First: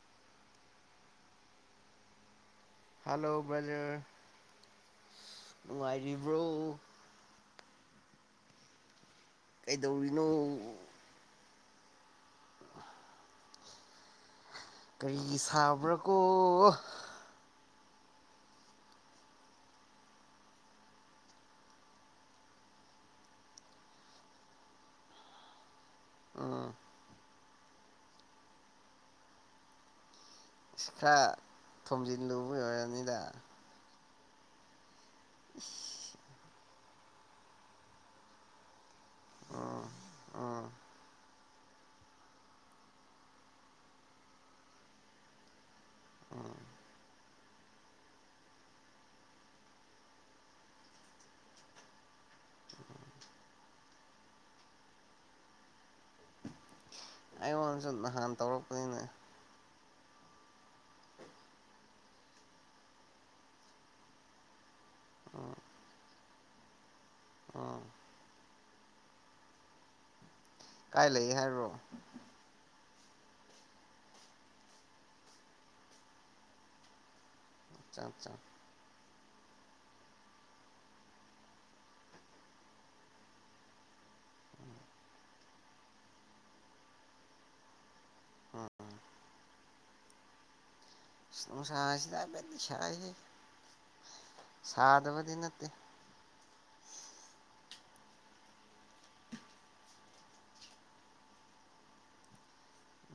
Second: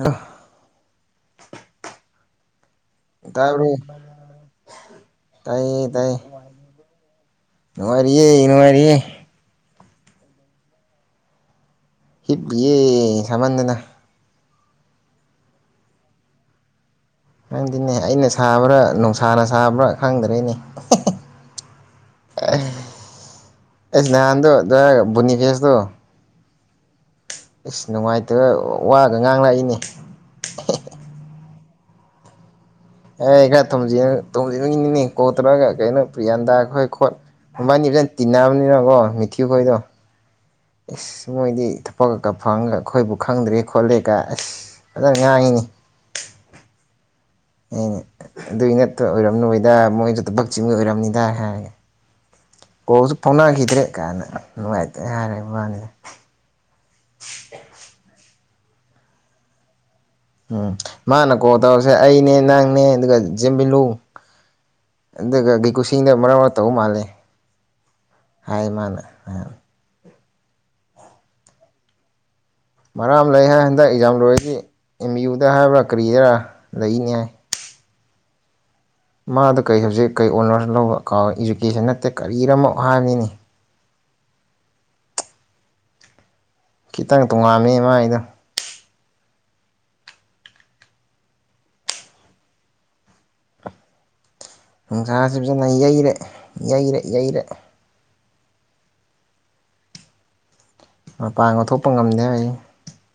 ꯑ ꯍꯜꯂꯣ ꯇꯥꯕ꯭ꯔꯣ ꯕ꯭ꯔꯖꯔ ꯅꯨꯡꯉꯥꯏꯔꯤꯕ꯭ꯔꯣ ꯏ ꯃꯥꯔꯤꯦ ꯏꯅ ꯃꯥꯔꯤꯦ ꯀꯩꯗꯧꯔꯤꯅꯣ ꯍꯤꯞ ꯌꯦ ꯁꯃꯗꯅ ꯀꯔꯤ ꯁꯥꯕ꯭ꯔꯥ ꯀꯣ ꯅꯪꯗꯤꯅꯦ ꯑꯩꯅ ꯁꯥꯕ꯭ꯔꯥ ꯅꯨꯡꯁꯥꯅ ꯁꯥꯕ꯭ꯔꯥ ꯈꯪꯗ꯭ꯔꯦꯅꯦ ꯑꯩꯁ ꯅꯍꯥꯟꯗꯣ ꯕꯨꯅꯤ ꯐꯦꯁꯇꯣ ꯎꯝ ꯏꯁꯁ ꯅꯨꯡꯉꯥꯏꯇꯕ ꯋꯥꯒ ꯉꯥꯡꯂꯛꯏꯅꯦ ꯁꯤꯀꯥ ꯊꯝꯖꯤ ꯂꯧꯕ ꯑꯦ ꯀ ꯇꯝꯖ ꯇꯧꯗꯨꯅ ꯏꯅꯤꯅꯦ ꯀꯣꯠꯔꯒ ꯀꯩꯅꯣ ꯄꯂꯤꯌꯥꯟꯗꯒꯈꯣꯏ ꯈꯣꯠ ꯍꯕꯥꯅꯤ ꯐꯖꯅ ꯇꯤꯟꯅꯕꯅꯤꯅꯀꯣ ꯃꯊꯌꯨꯈꯗꯣ ꯎꯝ ꯎꯝ ꯏ ꯃꯣꯏꯗꯤ ꯊꯕꯛꯒꯀ ꯐꯪꯒ ꯑꯩꯈꯣꯏꯕꯨ ꯈꯪꯗ꯭ꯔꯦ ꯈꯣꯠꯂꯦꯒ ꯑꯁ ꯐꯖꯅ ꯉꯥꯡꯉꯤꯅꯤ ꯎꯝ ꯑꯦꯅꯦ ꯑꯗꯨꯏ ꯅꯠꯇ ꯑꯣꯏꯔꯝ ꯅꯣꯏꯗ ꯃꯣꯏꯁꯨ ꯊꯕꯛ ꯆꯤꯡꯒꯤ ꯑꯣꯏꯔꯝꯅꯤꯗꯥ ꯍꯥꯏꯔꯒꯦ ꯍꯁꯨ ꯐꯣꯟꯒꯗ꯭ꯔꯦ ꯀꯩꯀꯥꯟꯅ ꯅꯨꯡꯉꯥꯏꯇꯦ ꯍꯥꯏꯔꯦ ꯏꯕꯥꯅꯤꯗ ꯑꯩꯉꯣꯟꯗꯁꯨ ꯅꯍꯥꯟ ꯇꯧꯔꯛꯄꯅꯤꯅꯦ ꯎꯝ ꯃꯥꯅ ꯀꯣꯜ ꯇꯧꯔꯁꯦ ꯑꯩꯅꯦ ꯅꯪꯅꯦ ꯑꯗꯨꯒ ꯆꯦꯟꯕꯤꯂꯨ ꯏꯒꯤ ꯈꯨꯁꯤꯅ ꯃꯔ ꯋꯥꯔ ꯇꯧ ꯃꯥꯜꯂꯦ ꯑꯥ ꯍꯥꯏꯃꯅ ꯀꯥꯏ ꯂꯩ ꯍꯥꯏꯕꯣ ꯃꯔꯥꯝ ꯂꯩ ꯍꯥꯏ ꯍꯟꯗꯛ ꯑꯦꯛꯖꯥꯝ ꯂꯣꯏꯔꯁꯤ ꯑꯦꯝ ꯏ ꯌꯨꯗ ꯍꯥꯏꯕ꯭ꯔꯥ ꯀꯔꯤꯗꯔꯥ ꯂꯩꯅꯤ ꯍꯥꯏ ꯑꯆꯥ ꯃꯥꯗ ꯀꯔꯤ ꯁꯕꯖꯦꯛ ꯀꯩ ꯑꯣꯅꯔꯁ ꯂꯧꯕ ꯀꯥꯎ ꯏꯖꯨꯀꯦꯁꯟ ꯅꯠꯇꯦ ꯀꯔꯤꯔꯝꯃꯛꯣ ꯍꯥꯏꯕꯅꯤꯅꯤ ꯈꯤꯇꯪ ꯇꯣꯉꯥꯝꯃꯤꯃ ꯑꯩꯗꯣ ꯎꯝ ꯁꯥꯁꯤꯗ ꯃꯗꯤ ꯁ ꯍꯦ ꯅꯨꯡꯁꯥꯁꯤꯖꯅ ꯌꯩꯔꯦ ꯌꯩꯔꯦ ꯌꯩꯔꯦ ꯃꯄꯥꯡꯒ ꯊꯣꯛꯄ ꯉꯝꯗꯦ ꯑꯩ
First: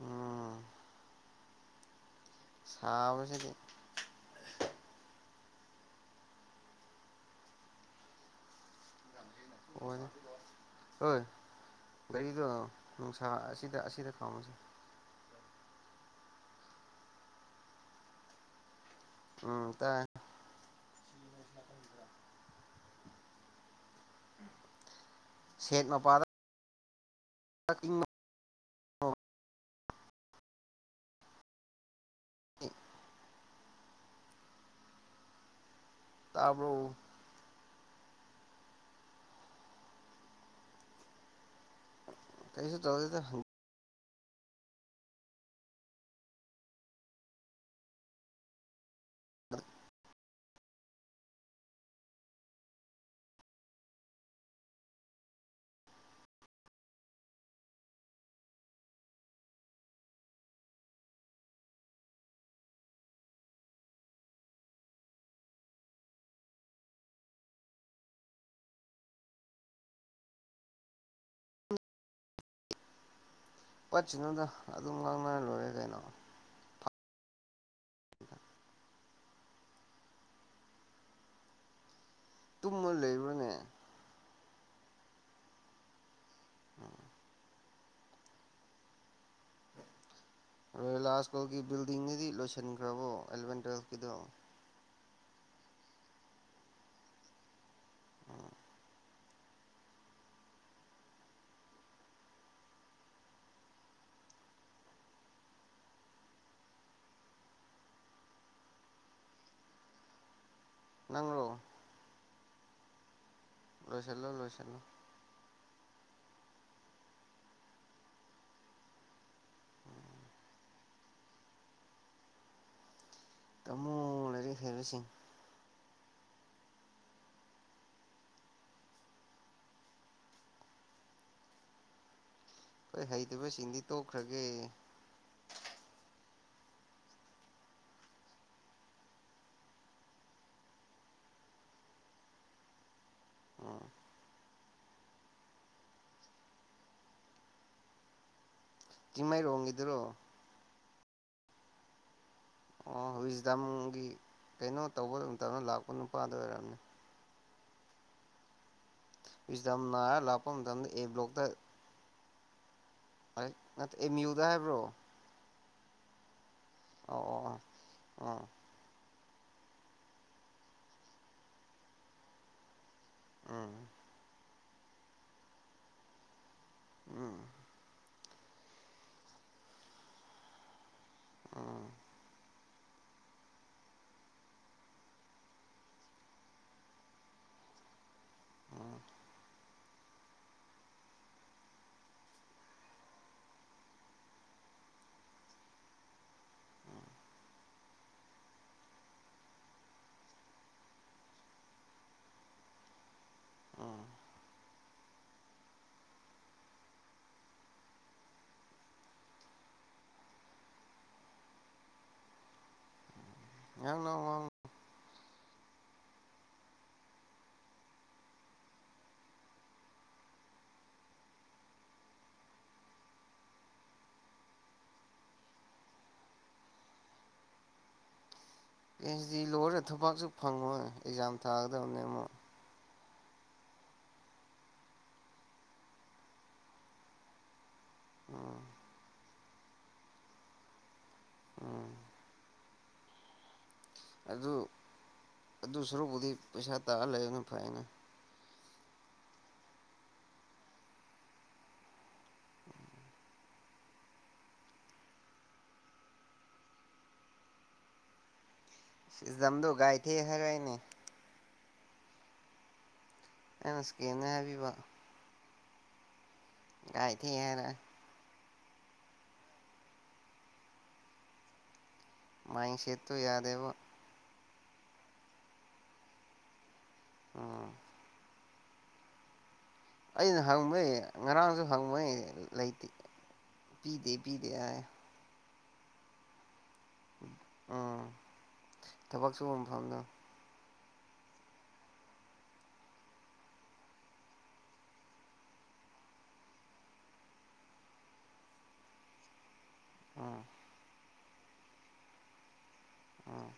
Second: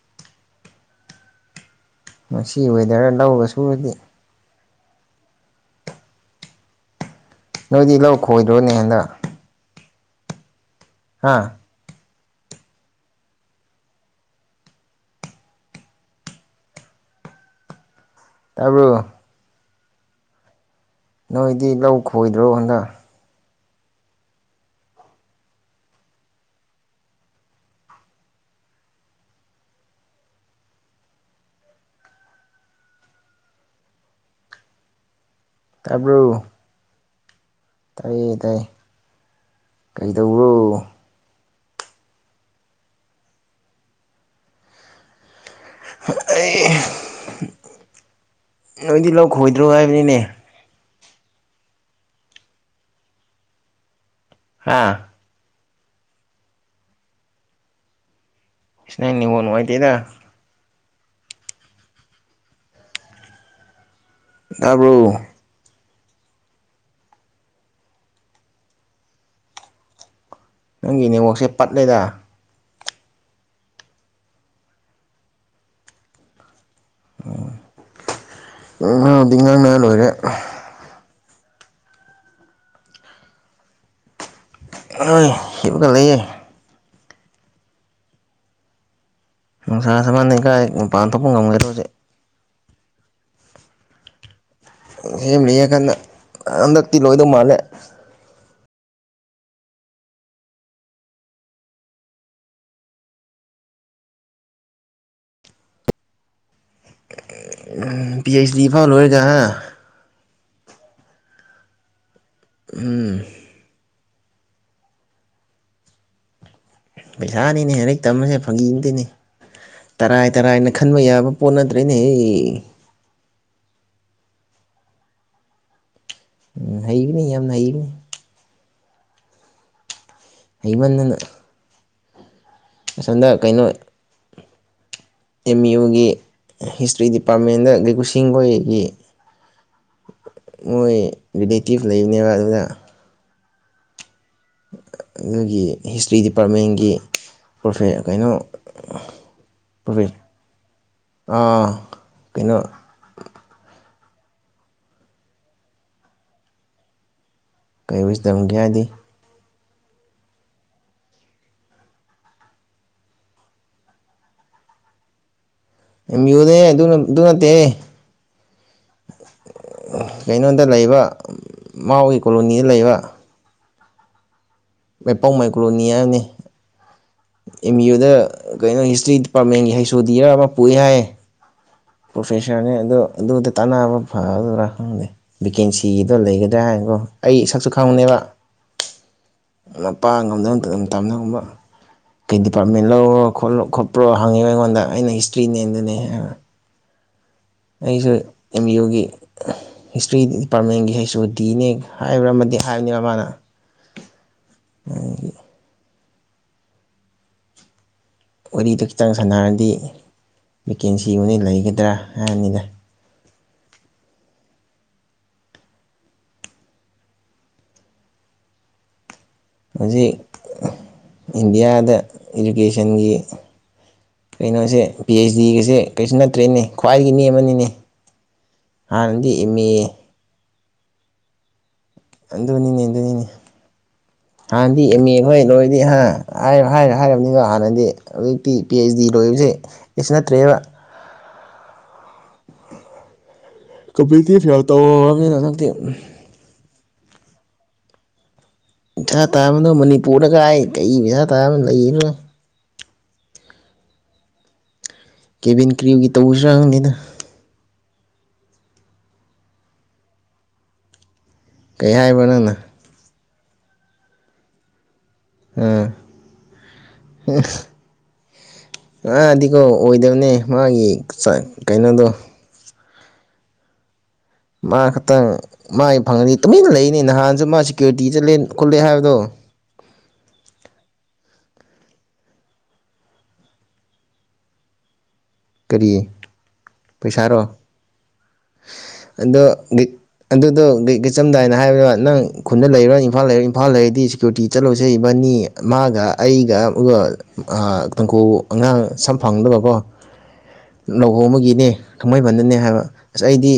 ꯎꯝ ꯃꯁꯤ ꯋꯦꯗꯔ ꯁꯥꯕꯁꯤꯗꯤ ꯂꯧꯒꯥꯁꯨꯗꯤ ꯅꯣꯏꯗꯤ ꯂꯧ ꯈꯣꯏꯗ꯭ꯔꯣꯅꯦ ꯍꯟꯗꯥꯛ ꯑꯣꯏ ꯍꯥꯥ ꯒꯥꯔꯤꯗꯣ ꯅꯨꯡꯁꯥ ꯑꯁꯤꯗ ꯑꯁꯤꯗ ꯈꯥꯎꯉꯁꯤꯦ ꯇꯥꯔꯕꯣ ꯎꯝ ꯇꯥꯏ ꯅꯣꯏꯗꯤ ꯂꯧ ꯈꯣꯏꯗ꯭ꯔꯣ ꯍꯟꯗꯛ ꯁꯦꯠ ꯃꯄꯥꯗ [unintelligible] [unintelligible] ꯇꯕꯣ ꯇꯥꯏ ꯇꯥꯏ ꯀꯩꯗꯧꯕꯔꯣ ꯀꯩꯁꯨ ꯇꯂꯗꯤꯗꯥ ꯑꯩ ꯅꯣꯏꯗꯤ ꯂꯧ ꯈꯣꯏꯗ꯭ꯔꯣ ꯍꯥꯏꯕꯅꯤꯅꯦ ꯍꯥꯥ ꯅꯩ ꯅꯦꯇꯋꯥꯛꯅꯨꯪꯉꯥꯏꯇ‌ꯦꯗꯥ ꯇꯕ꯭ꯔꯨꯣ ꯅꯪꯒꯤ ꯅꯦꯠꯋꯥꯛꯁꯦ ꯄꯠꯂꯦꯗ ꯄꯠꯁꯤꯅꯣꯗ ꯑꯗꯨꯝ ꯉꯥꯡꯅꯔ ꯂꯣꯏꯔꯦ ꯀꯩꯅꯣ ꯑꯣ ꯇꯉꯥꯡꯅꯔ ꯂ‌ꯣꯏꯔꯦ ꯇꯨꯝꯃ ꯂꯩꯕ꯭ꯔꯥꯅꯦ ꯍꯣꯏ ꯍꯒ ꯂꯩꯑꯦ ꯅꯨꯡꯁꯥ ꯁꯃꯥꯟꯅꯩꯀꯥꯏ ꯃꯄꯥꯟ ꯊꯣꯛꯄ ꯉꯝꯒꯗꯣꯁꯦ ꯁꯟꯈ꯭ꯔꯕꯣ ꯑꯦꯂꯦꯚꯦꯟ ꯇꯨꯋꯦꯜꯚ ꯀꯤꯗꯣ ꯁꯦꯝꯂꯤꯉꯀꯟꯗ ꯍꯟꯗꯛꯇꯤ ꯂꯣꯏꯗꯧ ꯃꯥꯜꯂꯦ ꯄꯍꯩꯁ ꯂꯤꯐꯥ ꯂꯣꯑꯣꯏꯒ ꯍꯥ ꯅꯪꯔꯣ ꯎꯝ ꯂꯣꯏꯁꯤꯂꯣ ꯂꯣꯏꯁꯤꯂꯣ ꯄꯩꯁꯥꯅꯤꯅꯦ ꯂꯥꯏꯔꯤꯛ ꯇꯝꯃꯁꯦ ꯐꯪꯈꯤꯗꯣꯏꯅꯦ ꯇꯔꯥꯏ ꯇꯔꯥꯏꯅ ꯈꯟꯕ ꯌꯥꯕ ꯄꯣꯠ ꯅꯠꯇ꯭ꯔꯦꯅꯦ ꯍ ꯇꯃꯣ ꯂꯩꯔꯤ ꯍꯦꯔꯁꯤ ꯎꯝ ꯍꯩꯕꯅꯤ ꯌꯥꯝꯅ ꯍꯩꯕꯅꯤ ꯑꯩꯃꯗꯅ ꯍꯣꯏ ꯍꯩꯇꯕ ꯁꯤꯡꯗꯤ ꯇꯣꯛꯈ꯭ꯔꯒꯦ ꯑꯦꯝ ꯌꯨꯒꯤ ꯍꯤꯁꯇ꯭ꯔꯤ ꯗꯤꯄꯥꯔꯠꯃꯦꯟꯗ ꯂꯩꯀꯨꯁꯤꯡꯒꯣꯏꯒꯤ ꯃꯣꯏ ꯔꯤꯂꯦꯇꯤꯞ ꯂꯩꯕꯅꯦꯕ ꯑꯗꯨꯗ ꯎꯝ ꯑꯗꯨꯒꯤ ꯍꯤꯁꯇ꯭ꯔꯤ ꯗꯤꯄꯥꯔꯠꯃꯦꯟꯒꯤ ꯀꯩꯅꯣ ꯔꯣꯡꯒꯤ ꯏꯗꯔꯣ ꯄ꯭ꯔꯣꯐꯦ ꯑꯥ ꯀꯩꯅꯣ ꯑꯣ ꯍꯁꯗꯥꯝꯒꯤ ꯀꯩꯅꯣ ꯇꯧꯕ ꯑꯗꯨꯝꯇꯅ ꯂꯥꯛꯄ ꯅꯨꯄꯥꯗ ꯑꯣꯏꯔꯝꯅꯤ ꯀꯩꯁꯤ ꯇꯝꯒꯦ ꯍꯥꯏꯗꯤ ꯏꯁꯗꯝꯅ ꯂꯥꯛꯄꯝꯗ ꯑꯦ꯭ꯂꯣꯛꯗ ꯔꯦ ꯅ ꯃꯤꯌꯗꯥ ꯍꯥꯏꯦꯕ꯭ꯔꯣ ꯌꯌꯅꯦ ꯑꯗꯨ ꯑꯗꯨ ꯅꯠꯇꯦ ꯑꯣ ꯑꯣ ꯑꯣ ꯀꯩꯅꯣꯗ ꯂꯩꯕ ꯃꯥꯎꯒꯤ ꯀꯣꯂꯣꯅꯤꯗ ꯂꯩꯕ ꯎꯝ ꯃꯩꯄꯥꯎ ꯃꯥꯏꯀ꯭ꯔꯣꯅꯤꯌꯥꯅꯤ ꯎꯝ ꯑꯦꯝ ꯏ ꯌꯨꯗ ꯀꯩꯅꯣ ꯍꯤꯁꯇ꯭ꯔꯤ ꯗꯤꯄꯥꯔꯠꯃꯦꯟꯒꯤ ꯍꯩꯁꯣꯗꯤꯔ ꯑꯃ ꯄꯣꯛꯏ ꯍꯥꯏ ꯎꯝ ꯄ꯭ꯔꯣꯐꯦꯁꯔꯅꯦ ꯑꯗꯨ ꯑꯗꯨꯗ ꯇꯥꯟꯅꯕ ꯐꯗꯔꯥ ꯈꯪꯗꯦ ꯚꯦꯀꯦꯟꯁꯤꯗꯣ ꯂꯩꯒꯗ꯭ꯔꯥ ꯍꯥꯏꯅꯀꯣ ꯑꯩ ꯁꯛꯁꯨ ꯈꯪꯕꯅꯦꯕ ꯎꯝ ꯄꯥ ꯉꯝꯗꯧ ꯇꯝꯒꯕ ꯀꯩ ꯗꯤꯄꯥꯔꯠꯃꯦꯟ ꯂꯧꯔꯣ ꯈ ꯈꯣꯠꯄ꯭ꯔꯣ ꯍꯪꯉꯤꯕ ꯑꯩꯉꯣꯟꯗ ꯑꯩꯅ ꯍꯤꯁꯇ꯭ꯔꯤꯅꯦꯦꯝꯗꯨꯅꯦ ꯍꯥꯏꯕ ꯑꯩꯁꯨ ꯑꯦꯝ ꯏ ꯌꯨꯒꯤ ꯍꯤꯁꯇ꯭ꯔꯤ ꯗꯤꯄꯥꯔꯠꯃꯦꯟꯒꯤ ꯑꯩꯁꯨ ꯗꯤ ꯑꯦꯅꯦ ꯍꯥꯏꯕ꯭ꯔꯥꯃ ꯍꯥꯏꯕꯅꯦꯕ ꯃꯥꯅ ꯎꯝ ꯋꯥꯔꯤꯗ ꯈꯤꯇꯪ ꯁꯥꯟꯅꯔꯗꯤ ꯚꯦꯀꯦꯟꯁꯤ ꯑꯣꯏꯅ ꯂꯩꯒꯗ꯭ꯔꯥ ꯍꯥꯏꯔꯅꯤꯗ ꯌꯥꯥꯡꯅ ꯍꯧꯖꯤꯛ ꯏꯟꯗꯤꯌꯥꯗ ꯏꯗꯨꯀꯦꯁꯟꯒꯤ ꯀꯩꯅꯣꯁꯦ ꯄꯤ ꯑꯩꯆ ꯗꯤꯒꯁꯦ ꯀꯩꯁꯨ ꯅꯠꯇ꯭ꯔꯦꯅꯦ ꯈ꯭ꯋꯥꯏꯒꯤ ꯃꯤ ꯑꯃꯅꯤꯅꯦ ꯀꯗꯤ ꯂꯣꯏꯔꯦ ꯊꯨꯕꯛꯁꯨ ꯐꯪꯉꯣ ꯑꯦꯛꯖꯥꯝ ꯊꯥꯒꯗ ꯑꯗꯨꯅꯤꯅꯦ ꯑꯗꯨꯅꯤꯅꯦ ꯍꯥꯟꯅꯗꯤ ꯑꯦꯝ ꯑꯦ ꯈꯣꯏ ꯂꯣꯏꯗꯤ ꯍꯥꯏꯔ ꯍꯥꯏꯔꯕꯅꯤꯗꯣ ꯍꯥꯟꯅꯗꯤ ꯍꯧꯖꯤꯛꯇꯤ ꯎꯝ ꯄꯤ ꯑꯩꯆ ꯗꯤ ꯂꯣꯏꯕꯁꯦ ꯑꯁꯤ ꯅꯠꯇ꯭ꯔꯕ ꯎꯝ ꯀꯝꯄꯂꯤꯇꯤ ꯑꯗꯨ ꯐꯦꯜ ꯇꯧꯔꯕꯅꯤꯅ ꯍꯟꯪꯛꯇꯤ ꯑꯗꯨ ꯁꯔꯨꯛꯄꯨꯗꯤ ꯄꯩꯁꯥ ꯇꯥꯔ ꯂꯩꯕꯅ ꯐꯩꯅ ꯄꯩꯁꯥ ꯇꯥꯕꯅꯣ ꯃꯅꯤꯄꯨꯔꯗꯒꯥꯏ ꯀꯩ ꯄꯩꯁꯥ ꯇꯥꯕ ꯂꯩꯅꯣꯏ ꯀꯦꯚꯟ ꯀ꯭ꯔꯤꯌꯨꯒꯤ ꯇꯧꯕꯁꯨꯅꯤꯅ ꯝꯗꯣ ꯥꯏ ꯊ ꯍꯔꯏꯅꯦ ꯀꯩ ꯍꯥꯏꯕ ꯅꯪꯅ ꯑꯦꯅꯀꯤꯦꯅ ꯍꯥꯏꯕꯤꯕ ꯑ ꯑ ꯏ ꯊ ꯍꯥꯏꯅ ꯑꯗꯤꯀꯣ ꯑꯣꯏꯗꯕꯅꯦ ꯃꯥꯒꯤ ꯀꯩꯅꯣꯗꯣ ꯁꯦꯣ ꯌꯥꯗꯦꯕ ꯃꯥ ꯈꯛꯇꯪ ꯃꯥꯏ ꯐꯪꯉꯅꯤ ꯇꯨꯃꯤꯟꯅ ꯂꯩꯅꯤ ꯅꯍꯥꯟꯁꯨ ꯃꯥ ꯎꯝ ꯁꯦꯀ꯭ꯌꯨꯔꯤꯇꯤ ꯆꯠꯂꯦ ꯀꯜꯂꯛꯑꯦ ꯍꯥꯏꯕꯗꯣ ꯑꯩꯅ ꯍꯪꯕꯩ ꯉꯔꯥꯡꯁꯨ ꯍꯪꯕꯩ ꯂꯩꯇꯦ ꯄꯤꯗꯦ ꯄꯤꯗꯦ ꯍꯥꯏ ꯀꯔꯤ ꯄꯩꯁꯥꯔꯣ ꯎꯝ ꯊꯕꯛ ꯑꯗꯣ ꯁꯨꯕ ꯃꯐꯝꯗꯣ ꯑꯗꯨꯗꯣ ꯀꯀ ꯆꯝꯗꯥꯏꯅ ꯍꯥꯏꯕꯗ ꯅꯪ ꯈꯨꯟꯗ ꯂꯩꯔꯣ ꯏꯝꯐꯥꯜ ꯂꯩꯔꯣ ꯏꯝꯐꯥꯜ ꯂꯩꯔꯗꯤ ꯁꯦꯀ꯭ꯌꯨꯔꯤꯇꯤ ꯆꯠꯂꯨꯁꯦ ꯏꯕꯅꯤ ꯃꯥꯒ ꯑꯩꯒ ꯑꯗꯨꯒ ꯇꯥꯡꯈꯨ ꯑꯉꯥꯡ ꯁꯝ ꯐꯪꯗꯕꯀꯣ ꯎꯝ ꯂꯧꯍ ꯑꯃꯒꯤꯅꯦ ꯊꯥꯡꯃꯩꯕꯟꯗꯅꯦ ꯍꯥꯏꯕ ꯑꯁ ꯎꯝ ꯑꯩꯗꯤ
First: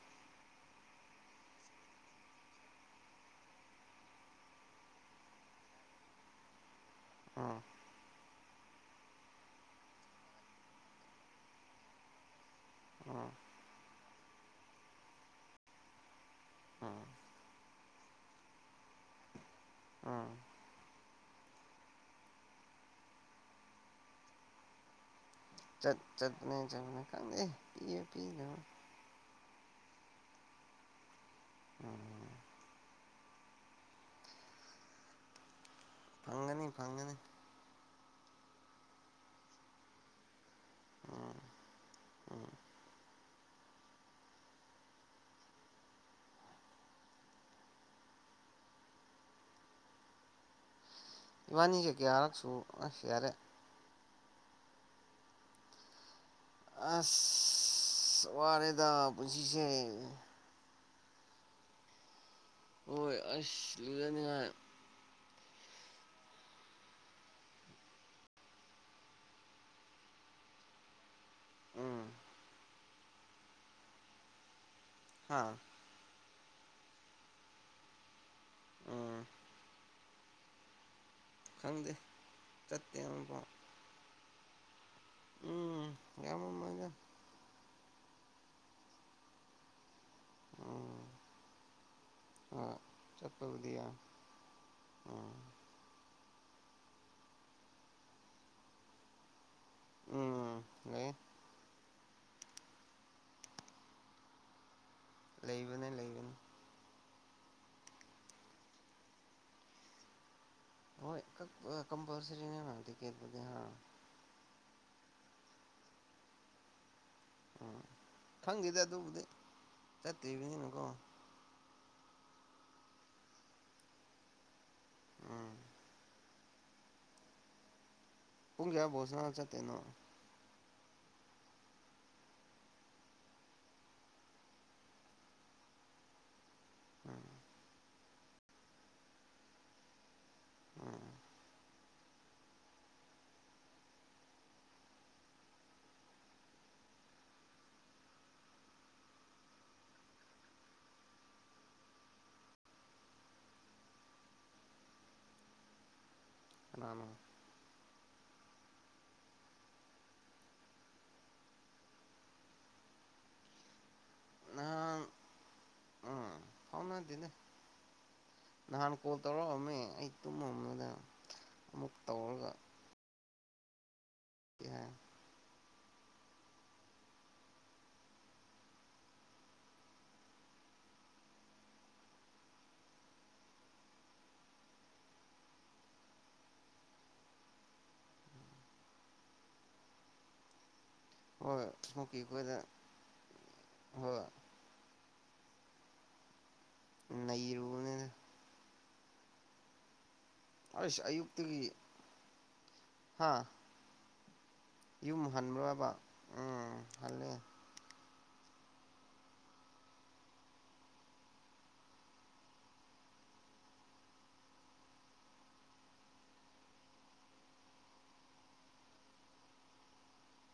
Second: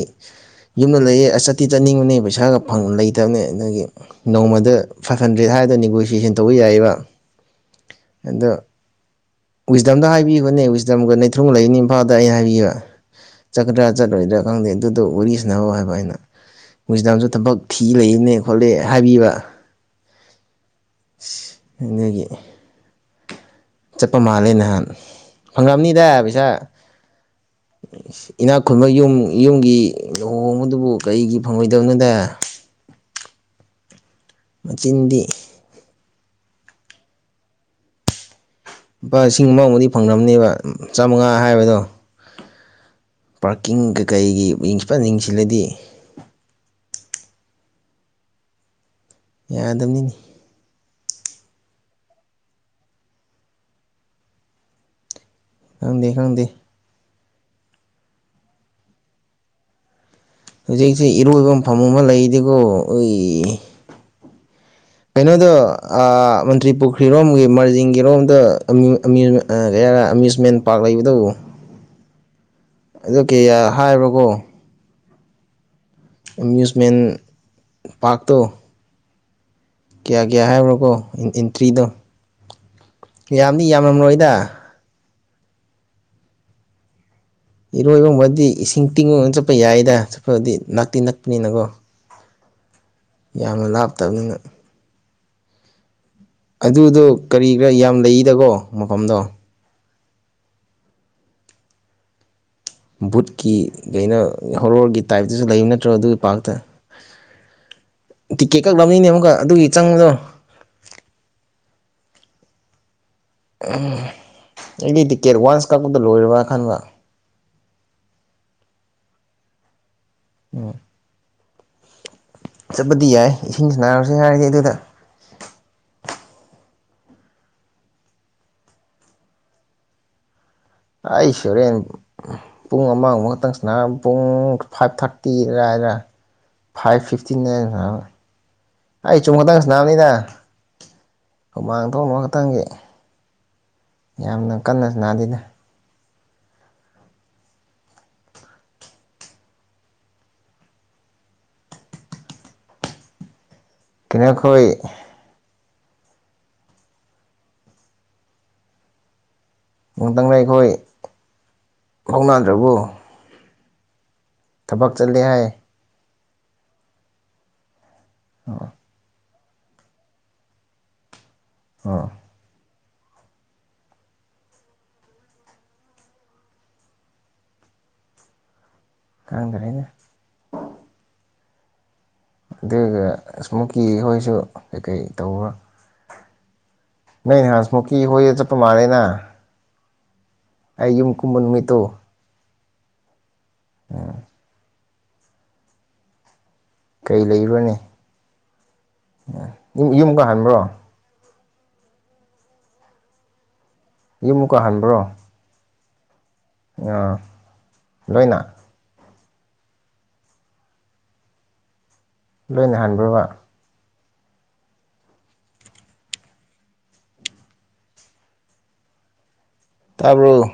ꯌꯨꯝꯗ ꯂꯩꯌꯦ ꯑꯁ ꯆꯠꯇꯤ ꯆꯠꯅꯤꯡꯕꯅꯦ ꯄꯩꯁꯥꯒ ꯂꯩꯇꯕꯅꯦ ꯑꯗꯒꯤ ꯅꯣꯡꯃꯗ ꯐꯥꯏꯚ ꯍꯟꯗ꯭ꯔꯦꯗ ꯍꯥꯏꯔꯒ ꯅꯦꯒꯣꯁꯤꯌꯦꯁꯟ ꯇꯧꯕ ꯌꯥꯏꯌꯦꯔꯥ ꯎꯝ ꯑꯗꯣ ꯋꯤꯁꯗꯝꯗ ꯍꯥꯏꯕꯤꯕꯅꯦ ꯋꯤꯁꯗꯝꯒ ꯑꯨꯡ ꯂꯩꯅꯤ ꯏꯝꯐꯥꯜꯗ ꯑꯩ ꯍꯥꯏꯕꯤꯕ ꯎꯝ ꯆꯀ꯭ꯔ ꯆꯠꯂꯔꯣꯏꯗ꯭ꯔꯥ ꯈꯪꯗꯦ ꯑꯗꯨꯗꯣ ꯋꯥꯔꯤꯁꯤꯅꯅꯕꯧ ꯍꯥꯏꯕ ꯑꯩꯅ ꯎꯝ ꯋꯤꯁꯤꯗꯥꯝꯁꯨ ꯊꯕꯛ ꯐꯤ ꯂꯩꯅꯦ ꯈꯣꯠꯂ ꯍꯥꯏꯕꯤꯕ ꯎꯝ ꯑꯗꯒꯤ ꯆꯠꯄ ꯃꯥꯜꯂꯦ ꯅꯍꯥꯟ ꯆꯠ ꯐꯪꯉꯝꯅꯤꯗ ꯆꯠꯄꯅꯦ ꯄꯩꯁꯥ ꯆꯄꯅꯦ ꯏꯅꯥꯛ [unintelligible] ꯈꯨꯟꯕ ꯌꯨꯝ ꯌꯨꯝꯒꯤ ꯂꯨꯍꯣꯡ ꯑꯗꯨꯕꯨ ꯀꯔꯤꯒꯤ ꯊꯨꯡꯉꯣꯏꯗꯕꯅꯗ ꯃꯆꯤꯟꯗꯤ ꯐꯪꯒꯅꯤ ꯐꯪꯒꯅꯤ ꯂꯨꯄꯥ ꯂꯤꯁꯤꯡ ꯑꯃꯕꯨꯗꯤ ꯐꯪꯅꯦꯕ ꯎꯝ ꯆꯥꯝꯃꯉꯥ ꯍꯥꯏꯕꯗꯣ ꯎꯝ ꯄꯥꯔꯀꯤꯡ ꯀꯩꯀꯩꯒꯤ ꯌ‌ꯦꯡꯁꯤꯜꯂꯗꯤ ꯌꯥꯗꯕꯅꯤꯅꯤ ꯏꯕꯥꯅꯤꯁꯦ ꯀꯌꯥꯔꯛꯁꯨ ꯌꯥꯔꯦ ꯈꯪꯗꯦ ꯈꯪꯗꯦ ꯑꯁ ꯋꯥꯔꯦꯗ ꯄꯨꯟꯁꯤꯁꯦ ꯍꯧꯖꯤꯛꯁꯤ ꯏꯔꯣꯏꯕ ꯃꯐꯝ ꯑꯃ ꯂꯩꯗꯤ ꯍꯣꯏ ꯑꯁ ꯂꯨꯖꯅꯤꯅꯨꯡꯉꯥꯏ ꯀꯩꯅꯣꯗꯣ ꯃꯟꯇ꯭ꯔꯤꯄꯨꯈ꯭ꯔꯤꯔꯣꯝꯒꯤ ꯃꯥꯔꯖꯤꯡꯒꯤꯔꯣꯝꯗ‌ꯣ ꯑꯃꯌꯨꯁ ꯀꯩ ꯍꯥꯏꯔꯦ ꯑꯃ꯭ꯌꯨꯁꯃꯦꯟ ꯄꯥꯔꯛ ꯂꯩꯕꯇꯕꯨ ꯎꯝ ꯑꯗꯨ ꯀꯌꯥ ꯍꯥꯏꯕ꯭ꯔꯣꯀꯣ ꯑꯥ ꯑꯦꯃꯤ꯭ꯌꯨꯁꯃꯦꯟ ꯄꯥꯔꯛ ꯇꯣ ꯎꯝ ꯀꯌꯥ ꯀꯌꯥ ꯍꯥꯏꯕ꯭ꯔꯣꯀꯣ ꯑꯦꯟꯇ꯭ꯔꯤꯗꯣ ꯈꯪꯗꯦ ꯆꯠꯇꯦ ꯑꯃꯐꯥꯎ ꯌꯥꯝꯗꯤ ꯌꯥꯝꯔꯝꯔꯣꯏꯗ ꯎꯝ ꯌꯥꯝꯃ ꯃꯖ ꯏꯔꯣꯏꯕꯕꯗꯤ ꯏꯁꯤꯡ ꯇꯤꯡꯉꯒꯅ ꯆꯠꯄ ꯌꯥꯏꯗ ꯆꯠꯄꯗꯤ ꯅꯥꯛꯇꯤ ꯎꯝ ꯅꯛꯄꯅꯤꯅꯀꯣ [unintelligible] ꯌꯥꯝꯅ ꯌꯥꯏ ꯂꯥꯞꯇꯕꯅꯤꯅ ꯎꯝ ꯑꯗꯨꯗꯣ ꯀꯔꯤꯔꯥ ꯌꯥꯝ ꯂꯩꯔꯤꯗꯀꯣ ꯃꯐꯝꯗꯣ ꯎꯝ ꯂꯩ ꯕꯨꯠꯀꯤ ꯀꯩꯅꯣ ꯍꯣꯔꯣꯔꯒꯤ ꯇꯥꯏꯞꯇꯨꯁꯨ ꯂꯩꯕ ꯅꯠꯇ꯭ꯔꯣ ꯂꯩꯕꯅꯦ ꯑꯗꯨꯒꯤ ꯂꯩꯕꯅꯦ ꯄꯥꯛꯔꯇ‌ꯣ ꯇꯤꯛꯀꯦꯠ ꯀꯛꯂꯕꯅꯤꯅꯦ ꯑꯃꯨꯛꯀ ꯑꯗꯨꯒꯤ ꯆꯪꯕꯗꯣ ꯀꯝꯄꯜꯁꯔꯤꯅꯦꯅ ꯇꯤꯀꯦꯠꯄꯨꯗꯤ ꯍꯥ ꯎꯝ ꯑꯩꯗꯤ ꯇꯤꯛꯀꯦꯠ ꯋꯥꯟꯁ ꯀꯛꯄꯗ ꯂꯣꯏꯔꯕ꯭ꯔꯥ ꯈꯟꯕ꯭ꯔ ꯎꯝ ꯈꯪꯈꯤꯗ ꯑꯗꯨꯕꯨꯗꯤ ꯆꯠꯇꯅꯤꯅꯨ ꯀꯣ ꯆꯠꯄꯗꯤ ꯌꯥꯏ ꯏꯁꯤꯡꯁꯤ ꯅꯥꯔꯁꯦ ꯍꯥꯏꯔꯗꯤ ꯑꯗꯨꯗ ꯎꯝ ꯄꯨꯡ ꯀ ꯣꯁꯅ ꯆ ꯇꯦꯡꯅꯣ ꯑꯩꯁꯨ ꯍꯣꯔꯦꯟ ꯄꯨꯡ ꯑꯃꯕ ꯈꯛꯇꯪꯁꯤꯅ ꯄꯨꯡ ꯐꯥꯏꯚ ꯊꯥꯔꯇꯤꯗ ꯍꯥꯏꯗꯅ ꯐꯥꯏꯚ ꯎꯝ ꯐꯤꯞꯇꯤ ꯅꯥꯏꯟ ꯑꯩ ꯆꯨꯝ ꯈꯛꯇꯪ ꯁꯅꯥꯕꯅꯤꯅ ꯎꯝ ꯃꯥꯡꯗꯣꯛꯑꯝ ꯑꯃ ꯈꯇꯪꯒꯤ ꯌꯥꯝꯅ ꯀꯟꯅꯁꯨ ꯅꯥꯗꯗ ꯀꯅꯈꯣꯏ ꯑꯅ ꯅꯨꯡꯊꯪꯅ ꯑꯩꯈꯣꯏ ꯍꯧꯧꯅꯥꯗ꯭ꯔꯕꯨ ꯊꯕꯛ ꯆꯠꯂꯦ ꯍꯥꯏ ꯊꯥꯎꯅꯗꯤꯅ ꯅꯍꯥꯟ ꯀꯣꯜ ꯇꯧꯔꯛꯑꯝꯃꯦ ꯑꯩ ꯇꯨꯝꯃ ꯑꯃꯗ ꯑꯃꯨꯛ ꯑꯣ ꯇꯧꯔꯒ ꯍꯥꯏ ꯀꯪꯗ꯭ꯔꯦꯅ ꯑꯗꯨꯒ ꯏꯁꯃꯣꯀꯤ ꯍꯣꯏꯁꯨ ꯀꯩꯀꯩ ꯇꯧꯕ ꯅꯅꯤ ꯍꯁꯃꯨꯀꯤ ꯍꯣꯏ ꯆꯞꯄ ꯃꯥꯥꯔꯦꯅ ꯑꯩ ꯌꯨꯝ ꯍꯣꯏ ꯀꯨꯃꯟꯃꯤꯇꯣ ꯏꯁꯃꯣꯀꯤ ꯑꯩꯈꯣꯏꯗ ꯍꯣꯏ ꯀꯩ ꯂꯩꯔꯣꯅꯤ ꯅꯩꯔꯨꯕꯅꯤꯅ ꯏꯃꯒ ꯑ ꯑꯨ ꯍꯥꯥ ꯌ ꯌꯨꯝ ꯍꯟꯕ꯭ꯔꯣꯕ ꯎꯝ ꯑ ꯍꯜꯂꯦ ꯂꯣꯏꯅ ꯂꯣꯏꯅ ꯍꯟꯥꯟꯕ꯭ꯔꯕ ꯇꯥꯔꯕꯣ